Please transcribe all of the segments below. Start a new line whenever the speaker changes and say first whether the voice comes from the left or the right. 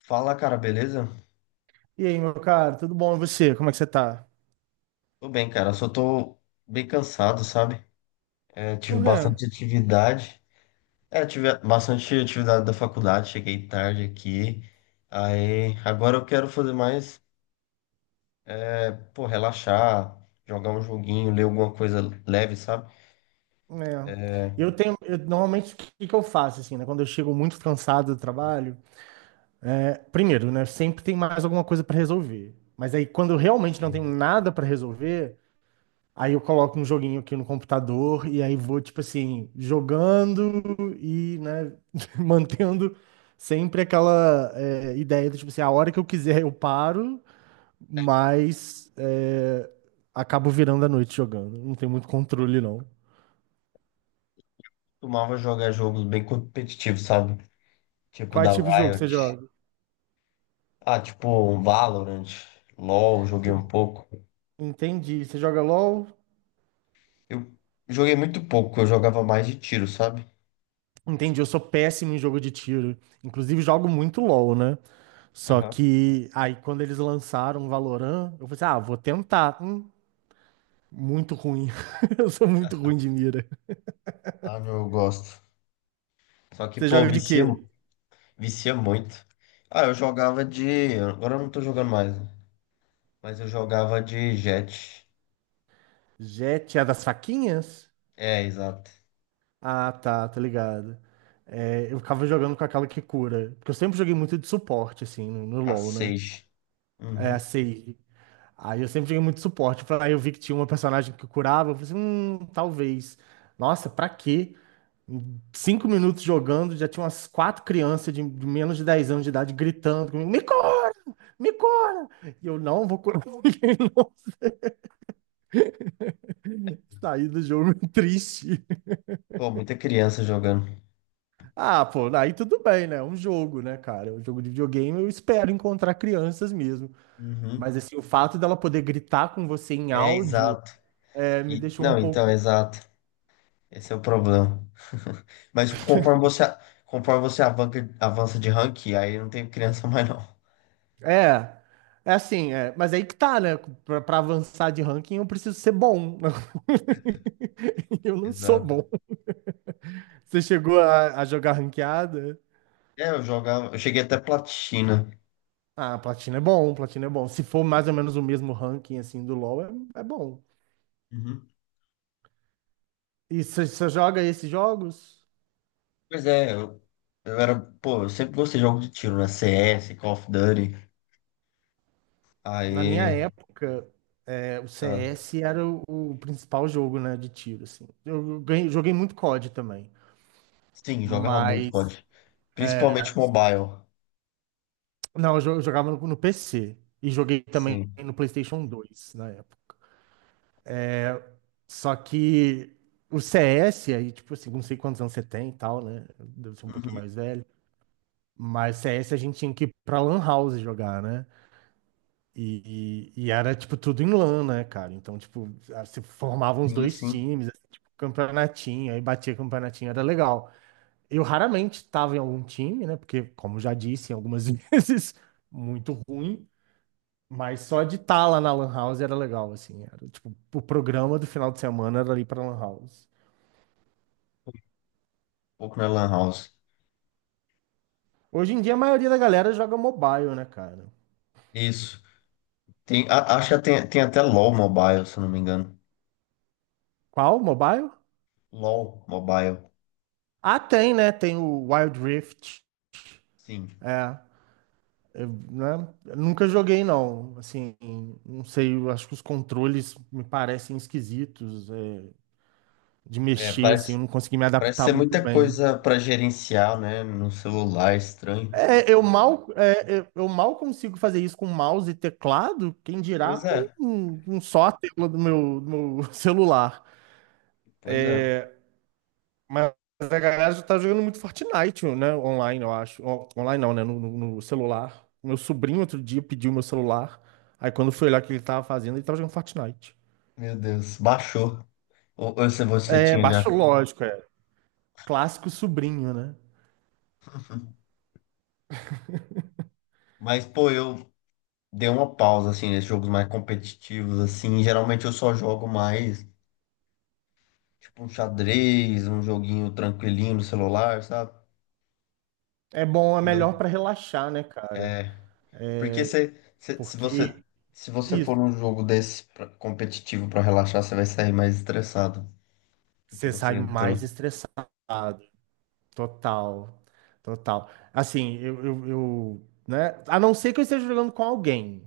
left: Fala, cara, beleza?
right: E aí, meu cara, tudo bom? E você? Como é que você tá?
left: Tô bem, cara. Só tô bem cansado, sabe? Tive
right: Por quê?
left: bastante atividade. Tive bastante atividade da faculdade. Cheguei tarde aqui. Aí, agora eu quero fazer mais, pô, relaxar, jogar um joguinho, ler alguma coisa leve, sabe?
right: É,
left: É.
right: Normalmente o que que eu faço assim, né? Quando eu chego muito cansado do trabalho, primeiro, né? Sempre tem mais alguma coisa pra resolver. Mas aí, quando eu realmente não
left: Entendi.
right: tenho nada pra resolver, aí eu coloco um joguinho aqui no computador e aí vou tipo assim jogando e, né? Mantendo sempre aquela ideia do tipo assim, a hora que eu quiser eu paro, mas é, acabo virando a noite jogando. Não tem muito controle, não.
left: Costumava jogar jogos bem competitivos, sabe? Tipo
right: Quais
left: da
right: tipos de jogo você
left: Riot.
right: joga?
left: Tipo um Valorant, LoL, joguei um pouco.
right: Entendi. Você joga LOL?
left: Eu Joguei muito pouco, eu jogava mais de tiro, sabe?
right: Entendi. Eu sou péssimo em jogo de tiro. Inclusive, jogo muito LOL, né? Só que aí, quando eles lançaram Valorant, eu falei assim: ah, vou tentar. Muito ruim. Eu sou muito ruim de mira.
left: Ah, meu, eu gosto. Só que,
right: Você
left: pô,
right: joga de
left: vicia,
right: quê?
left: vicia muito. Ah, eu jogava de. Agora eu não tô jogando mais, né? Mas eu jogava de Jet.
right: Jet é das faquinhas?
left: É, exato.
right: Ah, tá, tá ligado. É, eu ficava jogando com aquela que cura. Porque eu sempre joguei muito de suporte, assim, no
left: A
right: LoL, né?
left: 6.
right: É, a
left: Uhum.
right: Sage. Aí eu sempre joguei muito de suporte. Aí eu vi que tinha uma personagem que curava. Eu falei assim, talvez. Nossa, pra quê? Em 5 minutos jogando, já tinha umas 4 crianças de menos de 10 anos de idade gritando comigo, me cura! Me cura! E eu não vou curar ninguém, não. Saí do jogo triste.
left: Pô, muita criança jogando.
right: Ah, pô, aí tudo bem, né? É um jogo, né, cara? É um jogo de videogame, eu espero encontrar crianças mesmo.
left: Uhum.
right: Mas, assim, o fato dela poder gritar com você em
left: É,
right: áudio
left: exato.
right: me
left: E,
right: deixou um
left: não, então,
right: pouco.
left: exato. Esse é o problema. Mas tipo, conforme você avança de rank, aí não tem criança mais, não.
right: É, mas aí que tá, né? Pra avançar de ranking, eu preciso ser bom. Eu não sou
left: Exato.
right: bom. Você chegou a jogar ranqueada?
left: É, eu jogava. Eu cheguei até platina.
right: Ah, platina é bom, platina é bom. Se for mais ou menos o mesmo ranking, assim, do LoL, é, é bom.
left: Uhum.
right: E você joga esses jogos?
left: Pois é, eu era, pô, eu sempre gostei de jogos de tiro, né? CS, Call of Duty.
right: Na minha
left: Aí,
right: época, o
left: ah,
right: CS era o principal jogo, né, de tiro, assim. Joguei muito COD também,
left: sim, jogava muito
right: mas...
left: COD.
right: é,
left: Principalmente mobile.
right: não, eu jogava no PC e joguei também
left: Sim,
right: no PlayStation 2 na época. Só que o CS, aí, tipo assim, não sei quantos anos você tem e tal, né? Deve ser um pouquinho mais velho. Mas CS a gente tinha que ir pra Lan House jogar, né? E era, tipo, tudo em LAN, né, cara? Então, tipo, se formavam os
left: sim, sim.
right: dois
left: Um
right: times, assim, tipo, campeonatinho, aí batia campeonatinho, era legal. Eu raramente tava em algum time, né? Porque, como já disse algumas vezes, muito ruim. Mas só de estar lá na Lan House era legal, assim. Era, tipo, o programa do final de semana era ali pra Lan House.
left: pouco na Lan House.
right: Hoje em dia, a maioria da galera joga mobile, né, cara?
left: Isso. Tem, acho que tem, tem até LoL Mobile, se eu não me engano.
right: Qual? Mobile?
left: LoL Mobile.
right: Ah, tem, né? Tem o Wild Rift.
left: Sim.
right: É. Eu, né, eu nunca joguei, não. Assim, não sei, eu acho que os controles me parecem esquisitos, de
left: É,
right: mexer, assim,
left: parece,
right: eu não consegui me
left: parece
right: adaptar
left: ser
right: muito
left: muita
right: bem.
left: coisa pra gerenciar, né? No celular, estranho.
right: Eu mal consigo fazer isso com mouse e teclado, quem dirá
left: Pois é,
right: com só a tela do meu celular.
left: pois é.
right: Mas a galera já tá jogando muito Fortnite, né, online, eu acho. Online não, né, no celular. Meu sobrinho outro dia pediu meu celular, aí quando foi lá que ele tava fazendo, ele tava jogando Fortnite.
left: Meu Deus, baixou. Ou se você
right: É,
left: tinha já.
right: baixo lógico, é. Clássico sobrinho, né?
left: Mas, pô, eu, deu uma pausa assim nesses jogos mais competitivos assim. Geralmente eu só jogo mais tipo um xadrez, um joguinho tranquilinho no celular, sabe?
right: É bom, é
left: Que não-
right: melhor pra relaxar, né, cara?
left: É, porque
right: É,
left: se você
right: porque
left: se você for
right: isso,
left: num jogo desse competitivo pra relaxar, você vai sair mais estressado, porque
right: você sai
left: você
right: mais
left: entrou.
right: estressado. Total, total. Assim, né? A não ser que eu esteja jogando com alguém,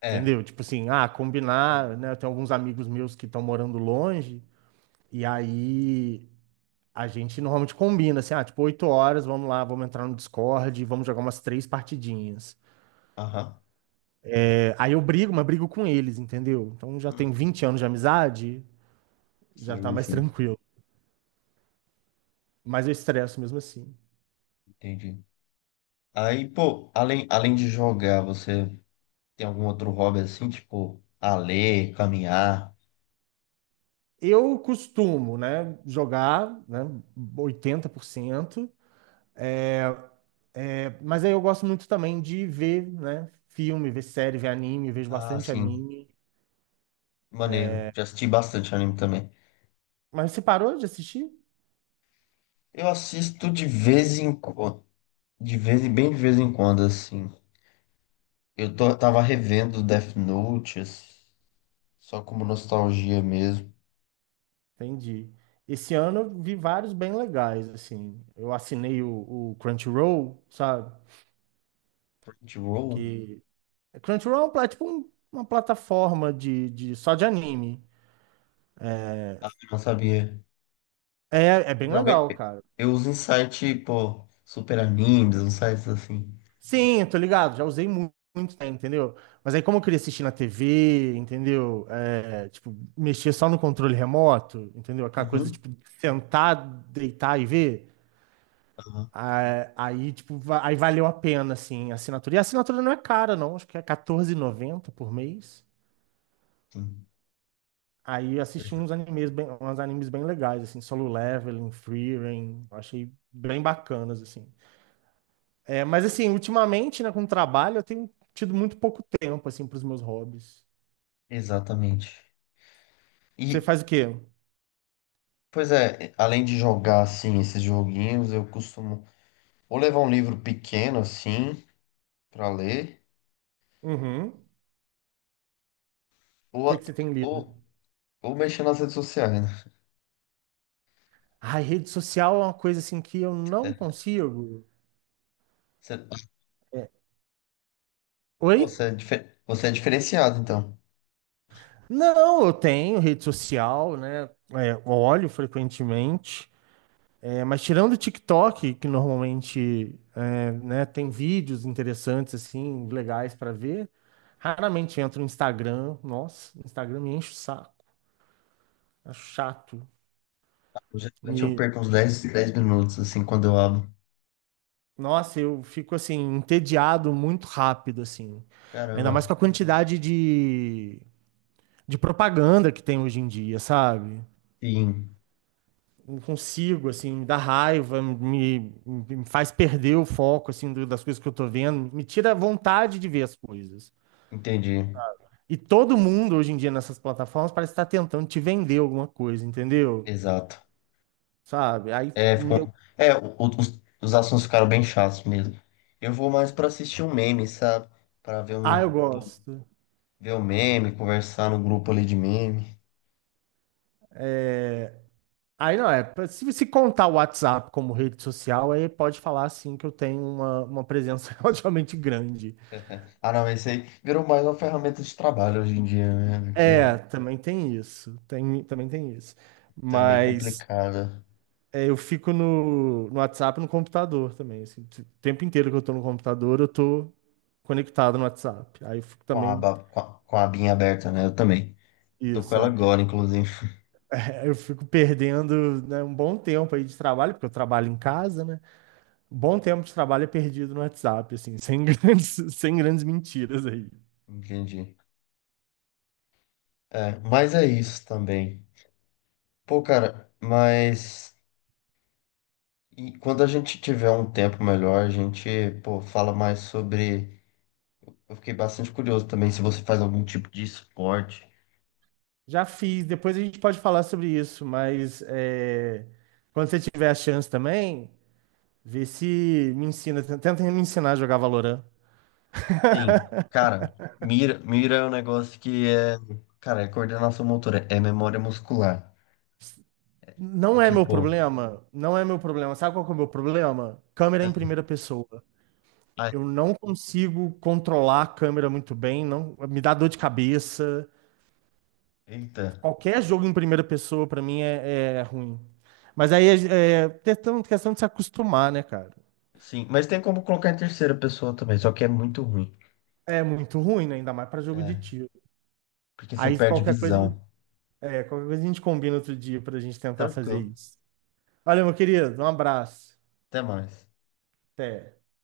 left: É,
right: entendeu? Tipo assim, ah, combinar, né? Eu tenho alguns amigos meus que estão morando longe, e aí a gente normalmente combina, assim, ah, tipo, 8 horas, vamos lá, vamos entrar no Discord, e vamos jogar umas 3 partidinhas.
left: aham.
right: Aí eu brigo, mas brigo com eles, entendeu? Então já tem 20 anos de amizade, já tá
left: Sim,
right: mais
left: sim,
right: tranquilo. Mas eu estresso mesmo assim.
left: entendi. Aí, pô, além de jogar, você tem algum outro hobby assim, tipo, a ler, caminhar?
right: Eu costumo, né, jogar, né, 80%. é, É, mas aí eu gosto muito também de ver, né, filme, ver série, ver anime, vejo
left: Ah,
right: bastante
left: sim.
right: anime.
left: Maneiro. Já assisti bastante anime também.
right: Mas você parou de assistir?
left: Eu assisto de vez em quando, de vez em bem de vez em quando, assim. Tava revendo Death Note, assim, só como nostalgia mesmo.
right: Entendi. Esse ano eu vi vários bem legais, assim. Eu assinei o Crunchyroll, sabe?
left: Crunchyroll?
right: Porque Crunchyroll é uma plataforma só de anime.
left: Ah, eu não sabia.
right: É, é bem legal,
left: Geralmente
right: cara.
left: eu uso em site, pô, Super Animes, uns sites assim.
right: Sim, eu tô ligado, já muito, tempo, entendeu? Mas aí como eu queria assistir na TV, entendeu? É, tipo, mexer só no controle remoto, entendeu? Aquela coisa,
left: Uhum.
right: tipo, sentar, deitar e ver.
left: Aham,
right: Ah, aí, tipo, aí valeu a pena, assim, a assinatura. E a assinatura não é cara, não. Acho que é R$ 14,90 por mês.
left: sim.
right: Aí eu assisti
left: Exa-
right: uns animes bem legais, assim, Solo Leveling, Frieren, eu achei bem bacanas, assim. É, mas assim, ultimamente, né, com o trabalho, eu tenho tido muito pouco tempo, assim, para os meus hobbies.
left: Exatamente.
right: Você
left: E,
right: faz o quê?
left: pois é, além de jogar, assim, esses joguinhos, eu costumo ou levar um livro pequeno, assim, pra ler.
right: Uhum. O
left: Ou,
right: que é que você tem lido?
left: ou, ou mexer nas redes sociais, né?
right: Ai, rede social é uma coisa, assim, que eu não consigo.
left: Você,
right: É, oi?
left: pô, você é, você é diferenciado, então.
right: Não, eu tenho rede social, né? É, olho frequentemente. É, mas tirando o TikTok, que normalmente é, né, tem vídeos interessantes, assim, legais para ver, raramente entro no Instagram. Nossa, o Instagram me enche o saco, acho chato.
left: Geralmente eu
right: E,
left: perco uns 10 minutos, assim, quando eu abro.
right: nossa, eu fico, assim, entediado muito rápido, assim. Ainda
left: Caramba.
right: mais com a quantidade de, propaganda que tem hoje em dia, sabe?
left: Sim,
right: Não consigo, assim, me dá raiva, me faz perder o foco, assim, das coisas que eu tô vendo, me tira a vontade de ver as coisas.
left: entendi.
right: E todo mundo hoje em dia nessas plataformas parece estar tentando te vender alguma coisa, entendeu?
left: Exato.
right: Sabe?
left: É, ficou. É, os assuntos ficaram bem chatos mesmo. Eu vou mais pra assistir um meme, sabe? Pra ver
right: Ah,
left: um,
right: eu gosto.
left: ver um meme, conversar no grupo ali de meme.
right: Aí não é, se você contar o WhatsApp como rede social, aí pode falar assim que eu tenho uma presença relativamente grande.
left: Ah, não, esse aí virou mais uma ferramenta de trabalho hoje em dia, né? Que
right: É, também tem isso. Tem, também tem isso.
left: tá meio
right: Mas
left: complicado.
right: é, eu fico no WhatsApp e no computador também. Assim, o tempo inteiro que eu tô no computador, eu tô conectado no WhatsApp. Aí eu fico
left: Com a
right: também.
left: aba, com a abinha aberta, né? Eu também. Tô com
right: Isso,
left: ela
right: é.
left: agora, inclusive.
right: Eu fico perdendo, né, um bom tempo aí de trabalho, porque eu trabalho em casa, né? Um bom tempo de trabalho é perdido no WhatsApp, assim, sem grandes, sem grandes mentiras aí.
left: Entendi. É, mas é isso também. Pô, cara, mas e quando a gente tiver um tempo melhor, a gente, pô, fala mais sobre. Eu fiquei bastante curioso também se você faz algum tipo de esporte.
right: Já fiz, depois a gente pode falar sobre isso, mas é, quando você tiver a chance também, vê se me ensina, tenta me ensinar a jogar Valorant.
left: Sim, cara, mira é um negócio que é, cara, é coordenação motora, é memória muscular. É
right: Não é meu
left: tipo,
right: problema, não é meu problema. Sabe qual que é o meu problema? Câmera em primeira pessoa.
left: ah,
right: Eu não consigo controlar a câmera muito bem, não, me dá dor de cabeça.
left: eita,
right: Qualquer jogo em primeira pessoa, pra mim, é, é ruim. Mas aí é, é questão de se acostumar, né, cara?
left: sim, mas tem como colocar em terceira pessoa também, só que é muito ruim.
right: É muito ruim, né? Ainda mais pra jogo de
left: É.
right: tiro.
left: Porque você
right: Aí
left: perde
right: qualquer coisa,
left: visão.
right: é, qualquer coisa a gente combina outro dia pra gente tentar fazer
left: Tranquilo.
right: isso. Valeu, meu querido. Um abraço.
left: Até mais.
right: Até.